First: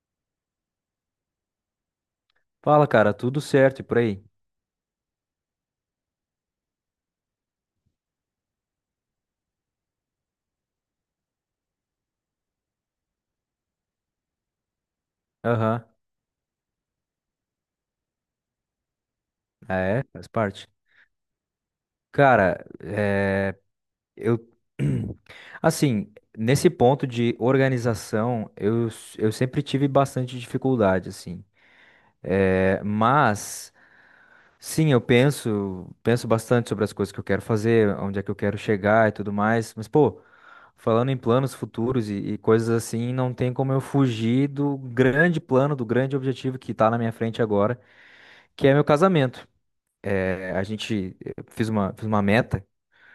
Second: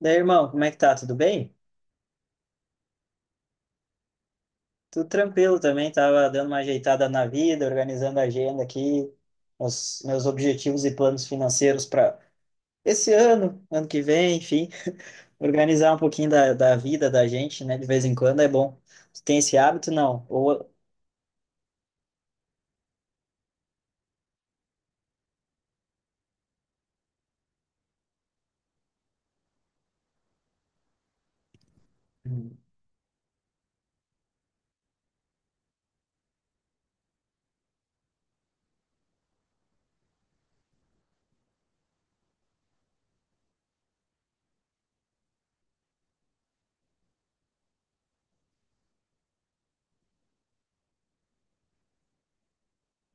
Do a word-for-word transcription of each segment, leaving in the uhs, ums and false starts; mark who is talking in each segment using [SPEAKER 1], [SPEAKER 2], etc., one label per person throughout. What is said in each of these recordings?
[SPEAKER 1] Daí, irmão, como é que tá? Tudo bem?
[SPEAKER 2] Fala, cara, tudo certo e por aí?
[SPEAKER 1] Tudo tranquilo também, tava dando uma ajeitada na vida, organizando a agenda aqui, os meus objetivos e planos financeiros para esse ano, ano que vem, enfim,
[SPEAKER 2] Aham.
[SPEAKER 1] organizar um pouquinho da, da vida da gente, né? De vez em quando é bom. Tu tem esse hábito,
[SPEAKER 2] É,
[SPEAKER 1] não?
[SPEAKER 2] faz parte.
[SPEAKER 1] Ou...
[SPEAKER 2] Cara, é, eu. Assim, nesse ponto de organização, eu, s- eu sempre tive bastante dificuldade, assim. É, mas, sim, eu penso, penso bastante sobre as coisas que eu quero fazer, onde é que eu quero chegar e tudo mais. Mas, pô, falando em planos futuros e, e coisas assim, não tem como eu fugir do grande plano, do grande objetivo que tá na minha frente agora, que é meu casamento. É, a gente eh, fez uma, fez uma meta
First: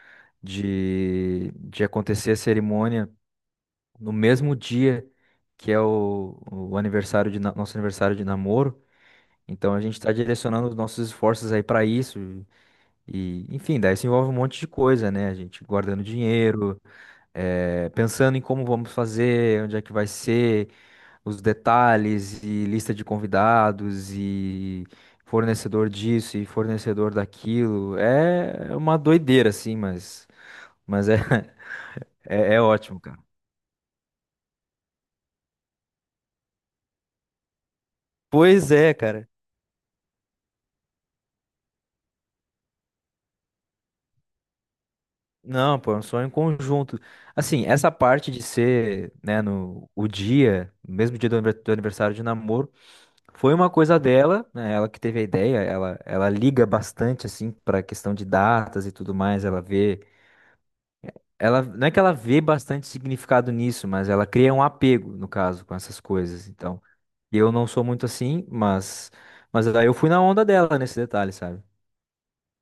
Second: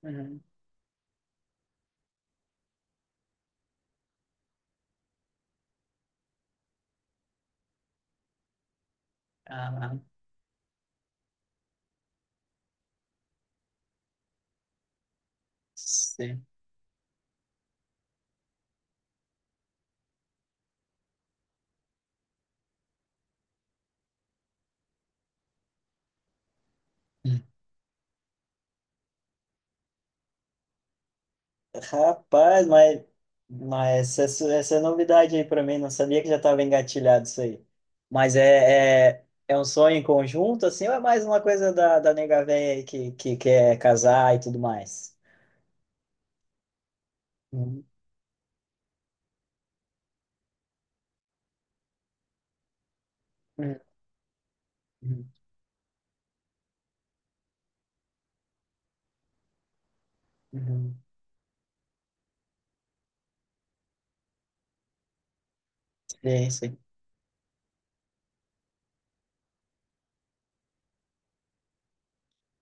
[SPEAKER 1] Uhum.
[SPEAKER 2] de, de acontecer a cerimônia no mesmo dia que é o, o aniversário de, na- nosso aniversário de namoro. Então a
[SPEAKER 1] Ah,
[SPEAKER 2] gente está direcionando os nossos esforços aí para isso. E, enfim, daí isso envolve um monte de coisa, né? A gente guardando
[SPEAKER 1] sim.
[SPEAKER 2] dinheiro, eh, pensando em como vamos fazer, onde é que vai ser os detalhes e lista de convidados e fornecedor disso e fornecedor daquilo. É uma doideira, assim, mas, mas é, é, é
[SPEAKER 1] Rapaz,
[SPEAKER 2] ótimo,
[SPEAKER 1] mas,
[SPEAKER 2] cara.
[SPEAKER 1] mas essa, essa é novidade aí para mim, não sabia que já estava engatilhado isso aí. Mas
[SPEAKER 2] Pois é,
[SPEAKER 1] é, é,
[SPEAKER 2] cara.
[SPEAKER 1] é um sonho em conjunto, assim, ou é mais uma coisa da, da nega véia aí que, que quer casar e tudo mais?
[SPEAKER 2] Não, pô, é um sonho em conjunto. Assim,
[SPEAKER 1] Uhum,
[SPEAKER 2] essa parte de ser, né, no o dia, no mesmo dia do aniver- do aniversário de namoro, foi uma
[SPEAKER 1] uhum,
[SPEAKER 2] coisa dela, né? Ela que teve a ideia, ela, ela liga bastante, assim, pra questão de datas e tudo mais, ela vê
[SPEAKER 1] uhum.
[SPEAKER 2] Ela, não é que ela vê bastante significado nisso, mas ela cria um apego, no caso, com essas coisas.
[SPEAKER 1] Sim, sim.
[SPEAKER 2] Então, eu não sou muito assim, mas, mas aí eu fui na onda dela nesse detalhe, sabe?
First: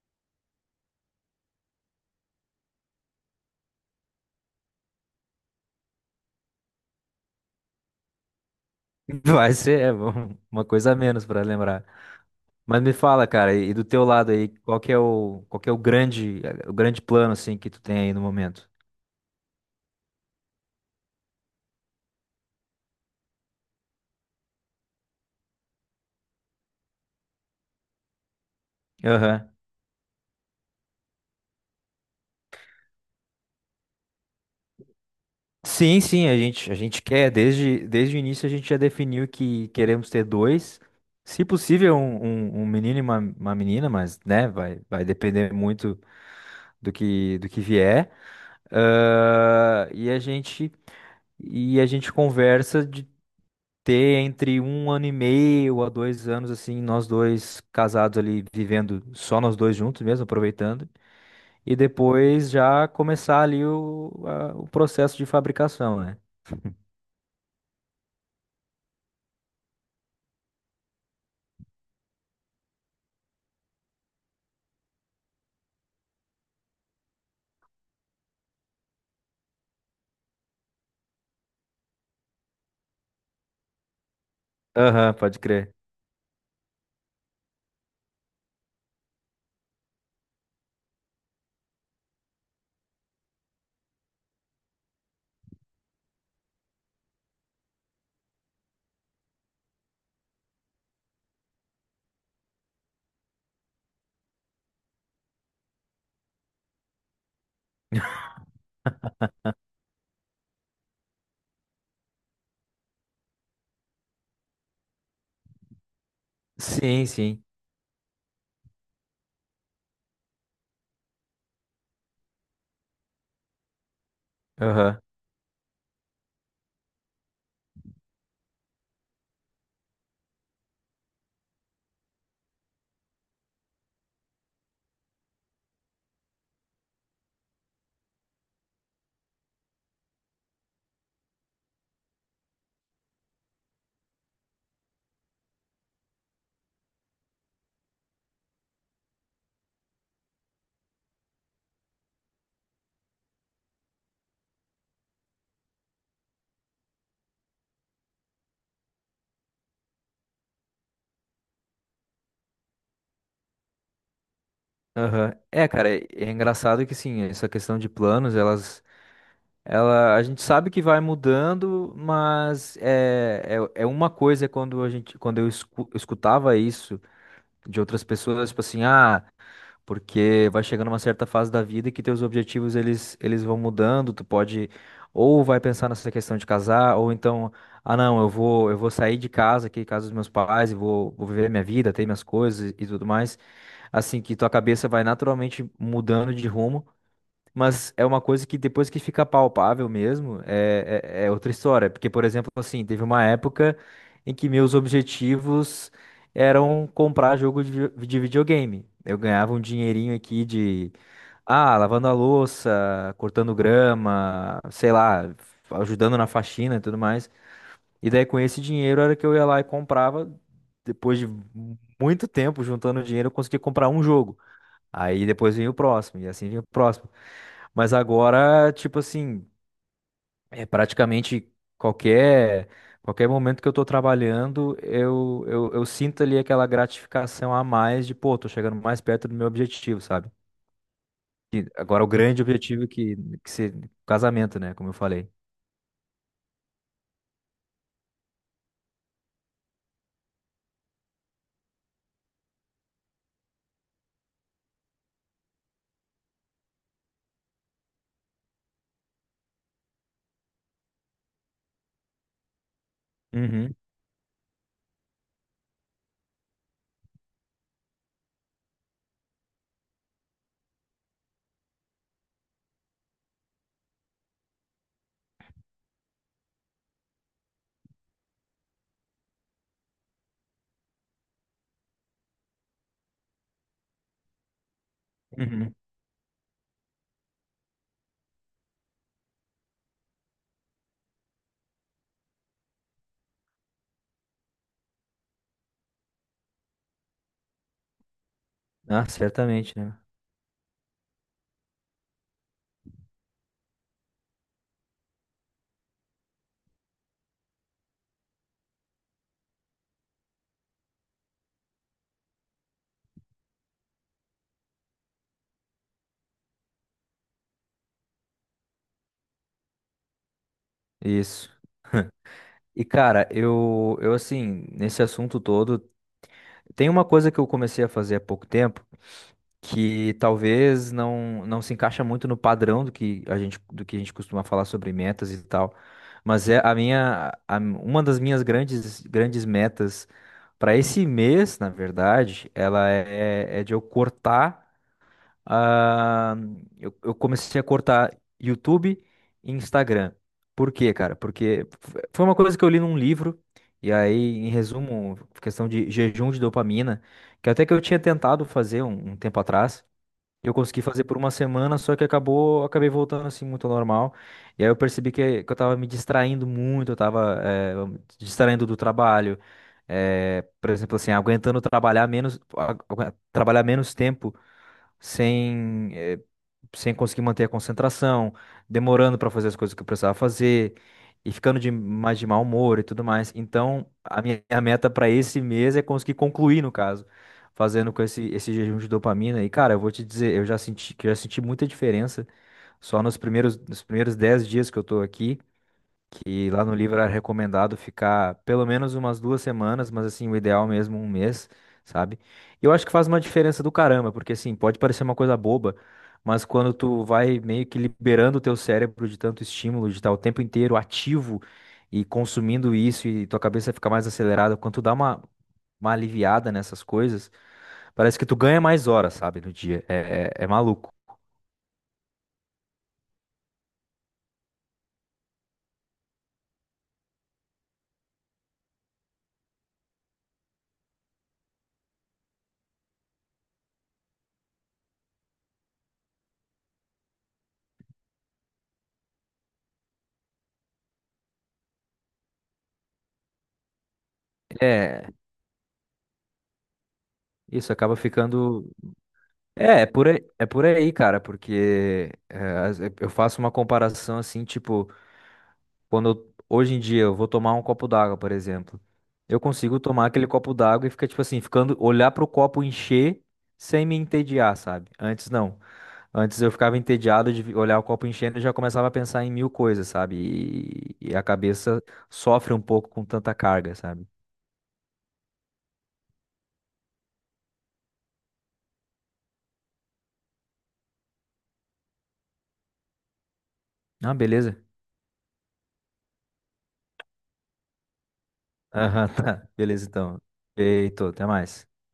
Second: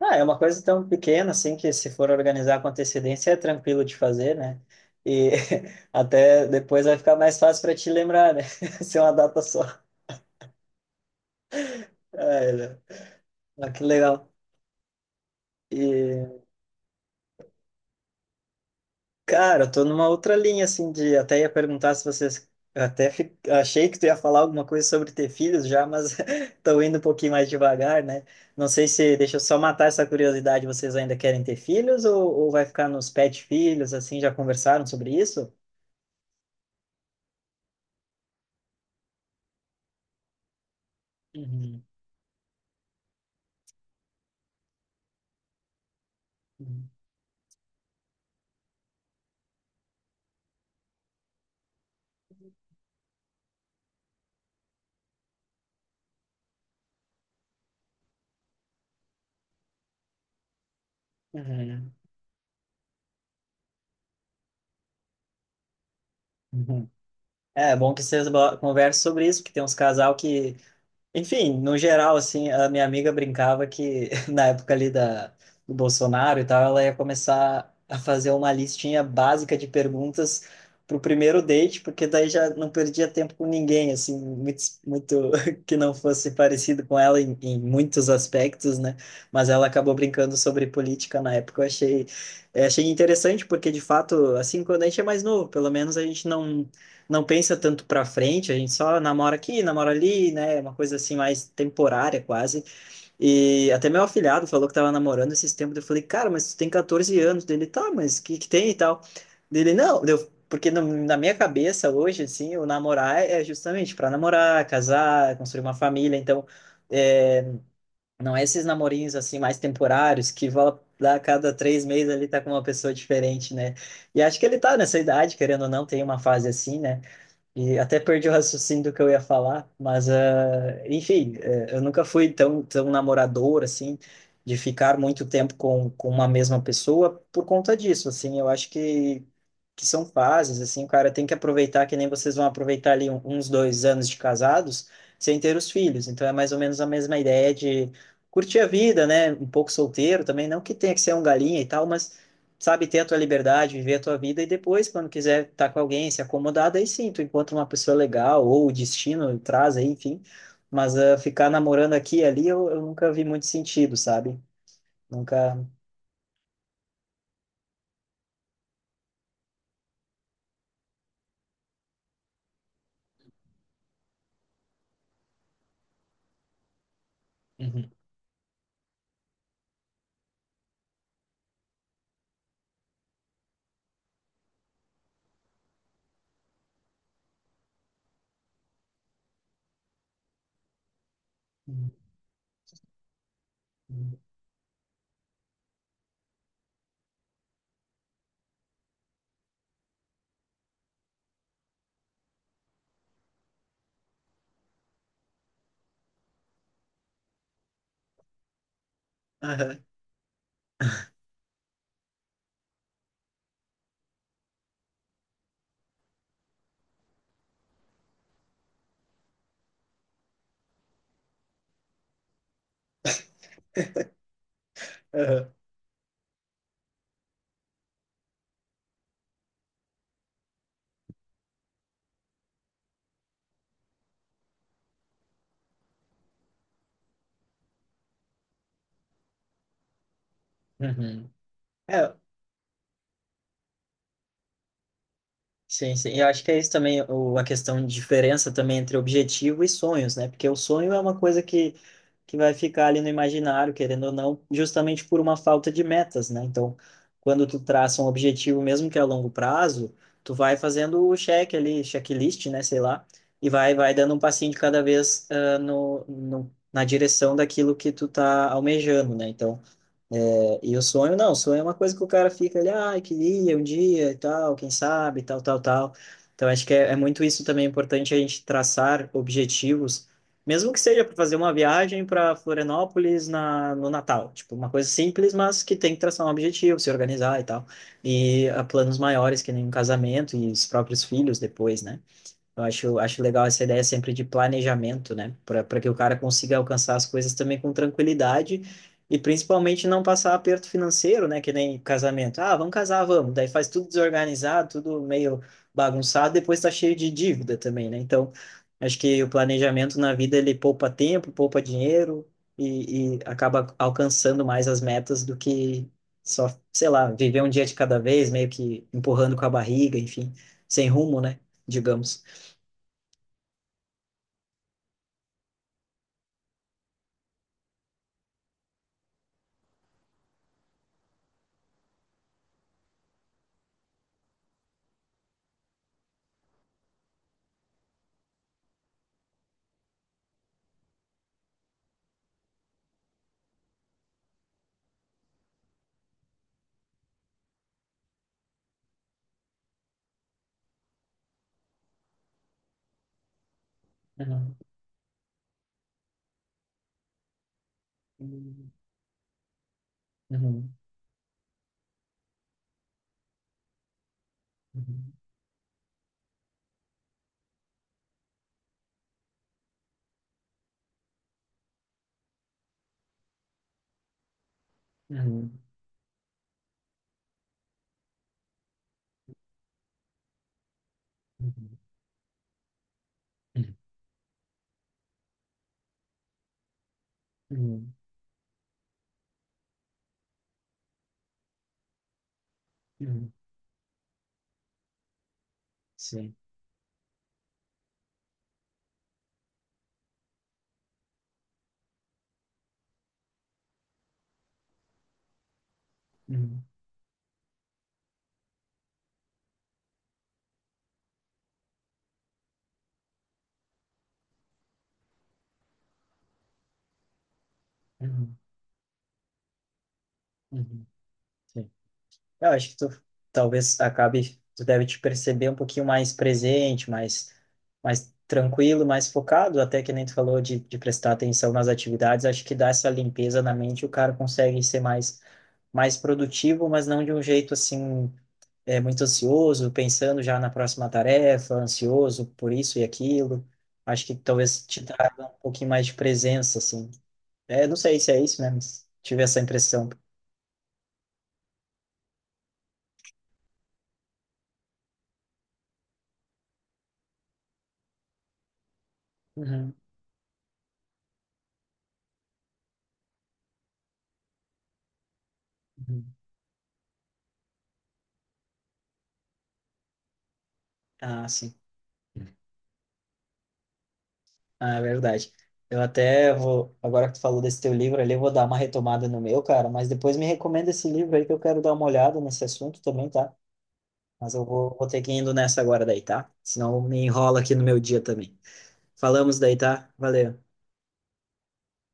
[SPEAKER 1] Ah, é uma coisa tão pequena, assim, que se for organizar com antecedência é tranquilo de fazer, né? E até depois vai ficar mais fácil para te lembrar, né? Ser uma data
[SPEAKER 2] Vai
[SPEAKER 1] só.
[SPEAKER 2] ser, é, bom, uma coisa a menos pra lembrar.
[SPEAKER 1] Ah, é, né?
[SPEAKER 2] Mas me fala, cara,
[SPEAKER 1] Ah,
[SPEAKER 2] e
[SPEAKER 1] que
[SPEAKER 2] do teu
[SPEAKER 1] legal.
[SPEAKER 2] lado aí, qual que é o, qual que é o
[SPEAKER 1] E...
[SPEAKER 2] grande, é, o grande plano assim que tu tem aí no momento?
[SPEAKER 1] Cara, eu tô numa outra linha, assim, de até ia perguntar se vocês. Até fi- achei que tu ia falar alguma coisa sobre ter filhos já, mas tô indo um pouquinho mais devagar, né? Não sei se. Deixa eu
[SPEAKER 2] Aham.
[SPEAKER 1] só matar essa curiosidade. Vocês ainda querem ter filhos ou, ou vai ficar nos pet filhos, assim? Já conversaram sobre isso?
[SPEAKER 2] Sim, sim, a gente, a gente quer, desde, desde o início a gente já definiu que queremos ter dois, se
[SPEAKER 1] Uhum.
[SPEAKER 2] possível um, um, um menino e uma, uma menina, mas né, vai, vai depender muito do que, do que vier. Ah, e a gente, e a gente conversa de ter entre um ano e meio a dois anos, assim, nós dois casados ali, vivendo só nós dois juntos mesmo, aproveitando, e
[SPEAKER 1] Uhum.
[SPEAKER 2] depois já começar ali o, a- o processo de fabricação, né?
[SPEAKER 1] Uhum. É bom que vocês bo- conversem sobre isso, porque tem uns casal que enfim, no geral, assim, a minha amiga brincava que na época ali da, do Bolsonaro e tal, ela ia começar a fazer uma listinha básica de perguntas para o primeiro date, porque daí já não perdia tempo com ninguém, assim, muito,
[SPEAKER 2] Aham,
[SPEAKER 1] muito
[SPEAKER 2] pode crer.
[SPEAKER 1] que não fosse parecido com ela em, em muitos aspectos, né? Mas ela acabou brincando sobre política na época. Eu achei, eu achei interessante, porque de fato, assim, quando a gente é mais novo, pelo menos a gente não não pensa tanto para frente, a gente só namora aqui, namora ali, né? Uma coisa assim mais temporária quase. E até meu afilhado falou que tava namorando esses tempos, eu falei: "Cara, mas tu tem quatorze anos". Dele: "Tá, mas o que que tem e tal?". Dele: "Não, deu porque no- na minha cabeça hoje assim, o namorar é justamente para namorar, casar, construir uma família, então
[SPEAKER 2] Sim, sim.
[SPEAKER 1] é, não é esses namorinhos assim mais temporários que vão lá a cada três meses ali tá com uma pessoa diferente, né? E acho que ele tá nessa
[SPEAKER 2] Aham,
[SPEAKER 1] idade, querendo ou não, tem uma fase assim, né? E até perdi o raciocínio do que eu ia falar, mas, ah, enfim, eh, eu nunca fui tão, tão namorador, assim, de ficar muito tempo com, com uma mesma pessoa por conta disso, assim, eu acho que, que são fases, assim, o cara tem que aproveitar, que nem vocês vão aproveitar ali um- uns dois anos de casados sem ter os filhos, então é mais ou menos a mesma ideia de curtir a vida, né, um pouco solteiro também, não que tenha que ser um galinha e tal, mas sabe, ter a tua liberdade, viver a tua vida e depois, quando quiser estar com alguém, se acomodar, daí sim, tu encontra uma pessoa legal ou o destino traz aí, enfim. Mas uh, ficar namorando aqui e ali eu, eu nunca vi muito sentido, sabe?
[SPEAKER 2] aham.
[SPEAKER 1] Nunca.
[SPEAKER 2] É, cara, é é engraçado que sim, essa questão de planos, elas, ela, a gente sabe que vai mudando, mas é, é, é uma coisa quando a gente, quando eu escu- eu escutava isso de
[SPEAKER 1] Uhum.
[SPEAKER 2] outras pessoas, tipo assim, ah, porque vai chegando uma certa fase da vida que teus objetivos eles, eles vão mudando, tu pode ou vai pensar nessa questão de casar, ou então, ah não, eu vou eu vou sair de casa aqui, casa dos meus pais, e vou, vou viver minha vida, ter minhas coisas e tudo mais.
[SPEAKER 1] Uhum.
[SPEAKER 2] Assim que tua cabeça vai naturalmente mudando de rumo, mas é uma coisa que depois que fica palpável mesmo, é, é, é outra história. Porque, por exemplo, assim, teve uma época em que meus objetivos eram comprar jogo de, vi- de videogame. Eu ganhava um
[SPEAKER 1] Aham,
[SPEAKER 2] dinheirinho aqui de, ah, lavando a louça, cortando grama, sei lá, ajudando na faxina e tudo mais. E daí com esse dinheiro era que eu ia lá e comprava, depois de muito tempo juntando dinheiro, eu conseguia comprar um jogo. Aí
[SPEAKER 1] aham,
[SPEAKER 2] depois vinha o próximo, e assim vinha o próximo. Mas agora, tipo assim, é praticamente qualquer qualquer momento que eu tô trabalhando, eu, eu, eu sinto ali aquela gratificação a mais de, pô, tô chegando mais perto do meu objetivo, sabe?
[SPEAKER 1] uhum.
[SPEAKER 2] E agora o
[SPEAKER 1] É,
[SPEAKER 2] grande objetivo que, que ser casamento, né? Como eu falei.
[SPEAKER 1] sim, sim. Eu acho que é isso também, o, a questão de diferença também entre objetivo e sonhos, né? Porque o sonho é uma coisa que que vai ficar ali no imaginário, querendo ou não, justamente por uma falta de metas, né? Então, quando tu traça um objetivo, mesmo que a longo prazo, tu vai fazendo o check ali, checklist, né? Sei lá, e vai,
[SPEAKER 2] Uhum,
[SPEAKER 1] vai dando um passinho de cada vez ah, no, no, na direção daquilo que tu tá almejando, né? Então, é, e o sonho, não, o sonho é uma coisa que o cara fica ali, ai, queria um dia e tal, quem sabe, tal, tal, tal. Então, acho que é, é muito isso também é importante a gente traçar objetivos, mesmo que seja para fazer uma viagem para Florianópolis na, no Natal. Tipo, uma coisa simples, mas que
[SPEAKER 2] uhum.
[SPEAKER 1] tem que traçar um objetivo, se organizar e tal. E a planos maiores, que nem um casamento e os próprios filhos depois, né? Eu acho, acho legal essa ideia sempre de planejamento, né? Para para que o cara consiga alcançar as coisas também com tranquilidade
[SPEAKER 2] Ah,
[SPEAKER 1] e
[SPEAKER 2] certamente,
[SPEAKER 1] principalmente
[SPEAKER 2] né?
[SPEAKER 1] não passar aperto financeiro, né? Que nem casamento. Ah, vamos casar, vamos. Daí faz tudo desorganizado, tudo meio bagunçado, depois tá cheio de dívida também, né? Então, acho que o planejamento na vida ele poupa tempo, poupa dinheiro e, e acaba alcançando mais as metas do que só, sei lá, viver um dia de cada vez, meio que empurrando com a barriga, enfim, sem rumo, né?
[SPEAKER 2] Isso.
[SPEAKER 1] Digamos.
[SPEAKER 2] E cara, eu, eu assim, nesse assunto todo, tem uma coisa que eu comecei a fazer há pouco tempo que talvez não, não se encaixa muito no padrão do que a gente, do que a gente costuma falar sobre metas e tal. Mas é a minha, a- uma das minhas grandes, grandes metas para esse mês, na verdade, ela é, é de eu cortar. ah, eu, eu comecei a cortar YouTube e Instagram. Por quê, cara? Porque f- foi uma coisa que eu li num livro, e aí, em
[SPEAKER 1] Uhum.
[SPEAKER 2] resumo, questão de jejum de dopamina, que até que eu tinha tentado
[SPEAKER 1] Uhum.
[SPEAKER 2] fazer um um tempo atrás. Eu
[SPEAKER 1] Uhum.
[SPEAKER 2] consegui fazer por uma semana, só que acabou, acabei voltando assim muito ao normal. E aí eu percebi que, que eu tava me distraindo muito, eu tava eh, me distraindo do trabalho. eh, por exemplo, assim, aguentando trabalhar menos, agu- trabalhar menos tempo
[SPEAKER 1] Uhum.
[SPEAKER 2] sem, eh, sem conseguir manter a concentração, demorando para fazer as coisas que eu precisava fazer e ficando de
[SPEAKER 1] Uhum.
[SPEAKER 2] mais de mau humor e tudo mais.
[SPEAKER 1] Uhum.
[SPEAKER 2] Então, a minha a meta para esse mês é conseguir concluir, no caso, fazendo
[SPEAKER 1] Uhum.
[SPEAKER 2] com esse, esse jejum de dopamina. E, cara, eu vou te dizer, eu já senti que eu já senti muita diferença só nos
[SPEAKER 1] Uhum.
[SPEAKER 2] primeiros nos primeiros dez dias que eu tô aqui,
[SPEAKER 1] Sim.
[SPEAKER 2] que lá no livro era recomendado ficar pelo menos umas duas semanas, mas assim, o ideal mesmo um mês, sabe? E eu acho que faz uma diferença do caramba, porque assim, pode parecer uma coisa boba, mas
[SPEAKER 1] Uhum.
[SPEAKER 2] quando tu vai meio que liberando o teu cérebro de tanto estímulo, de estar o tempo inteiro ativo e consumindo isso e tua cabeça fica mais acelerada, quando tu dá uma, uma aliviada nessas coisas, parece que tu
[SPEAKER 1] Uhum.
[SPEAKER 2] ganha mais horas, sabe, no dia. É, é, é
[SPEAKER 1] Uhum.
[SPEAKER 2] maluco.
[SPEAKER 1] Sim. Eu acho que tu talvez acabe, tu deve te perceber um pouquinho mais presente, mais, mais tranquilo, mais focado, até que nem tu falou de, de prestar atenção nas atividades, acho que dá essa limpeza na mente, o cara consegue ser mais, mais produtivo, mas não de um jeito assim é, muito ansioso, pensando já na próxima tarefa, ansioso por isso e aquilo. Acho que talvez te
[SPEAKER 2] É,
[SPEAKER 1] traga um pouquinho mais de presença, assim. É,
[SPEAKER 2] isso
[SPEAKER 1] não
[SPEAKER 2] acaba
[SPEAKER 1] sei se é isso, né?
[SPEAKER 2] ficando.
[SPEAKER 1] Mas tive essa
[SPEAKER 2] É, é
[SPEAKER 1] impressão.
[SPEAKER 2] por aí, é por aí, cara, porque é, as- eh, eu faço uma comparação assim, tipo, quando eu- hoje em dia eu vou tomar um copo d'água, por exemplo, eu
[SPEAKER 1] Uhum,
[SPEAKER 2] consigo tomar aquele copo d'água e fica tipo assim, ficando olhar pro copo encher sem me entediar, sabe? Antes não.
[SPEAKER 1] uhum.
[SPEAKER 2] Antes eu ficava entediado de vi- olhar o copo enchendo e já começava a pensar em mil coisas, sabe? E, e a
[SPEAKER 1] Ah, sim.
[SPEAKER 2] cabeça sofre um pouco com tanta carga, sabe?
[SPEAKER 1] Ah, é verdade. Eu até vou, agora que tu falou desse teu livro ali, eu vou dar uma retomada no meu, cara, mas depois me recomenda esse livro aí que eu quero dar uma olhada nesse assunto também, tá?
[SPEAKER 2] Ah,
[SPEAKER 1] Mas eu
[SPEAKER 2] beleza.
[SPEAKER 1] vou, vou ter que ir indo nessa agora daí, tá? Senão me enrola aqui no meu dia também.
[SPEAKER 2] Aham,
[SPEAKER 1] Falamos
[SPEAKER 2] tá.
[SPEAKER 1] daí,
[SPEAKER 2] Beleza,
[SPEAKER 1] tá?
[SPEAKER 2] então.
[SPEAKER 1] Valeu.
[SPEAKER 2] Feito, até mais.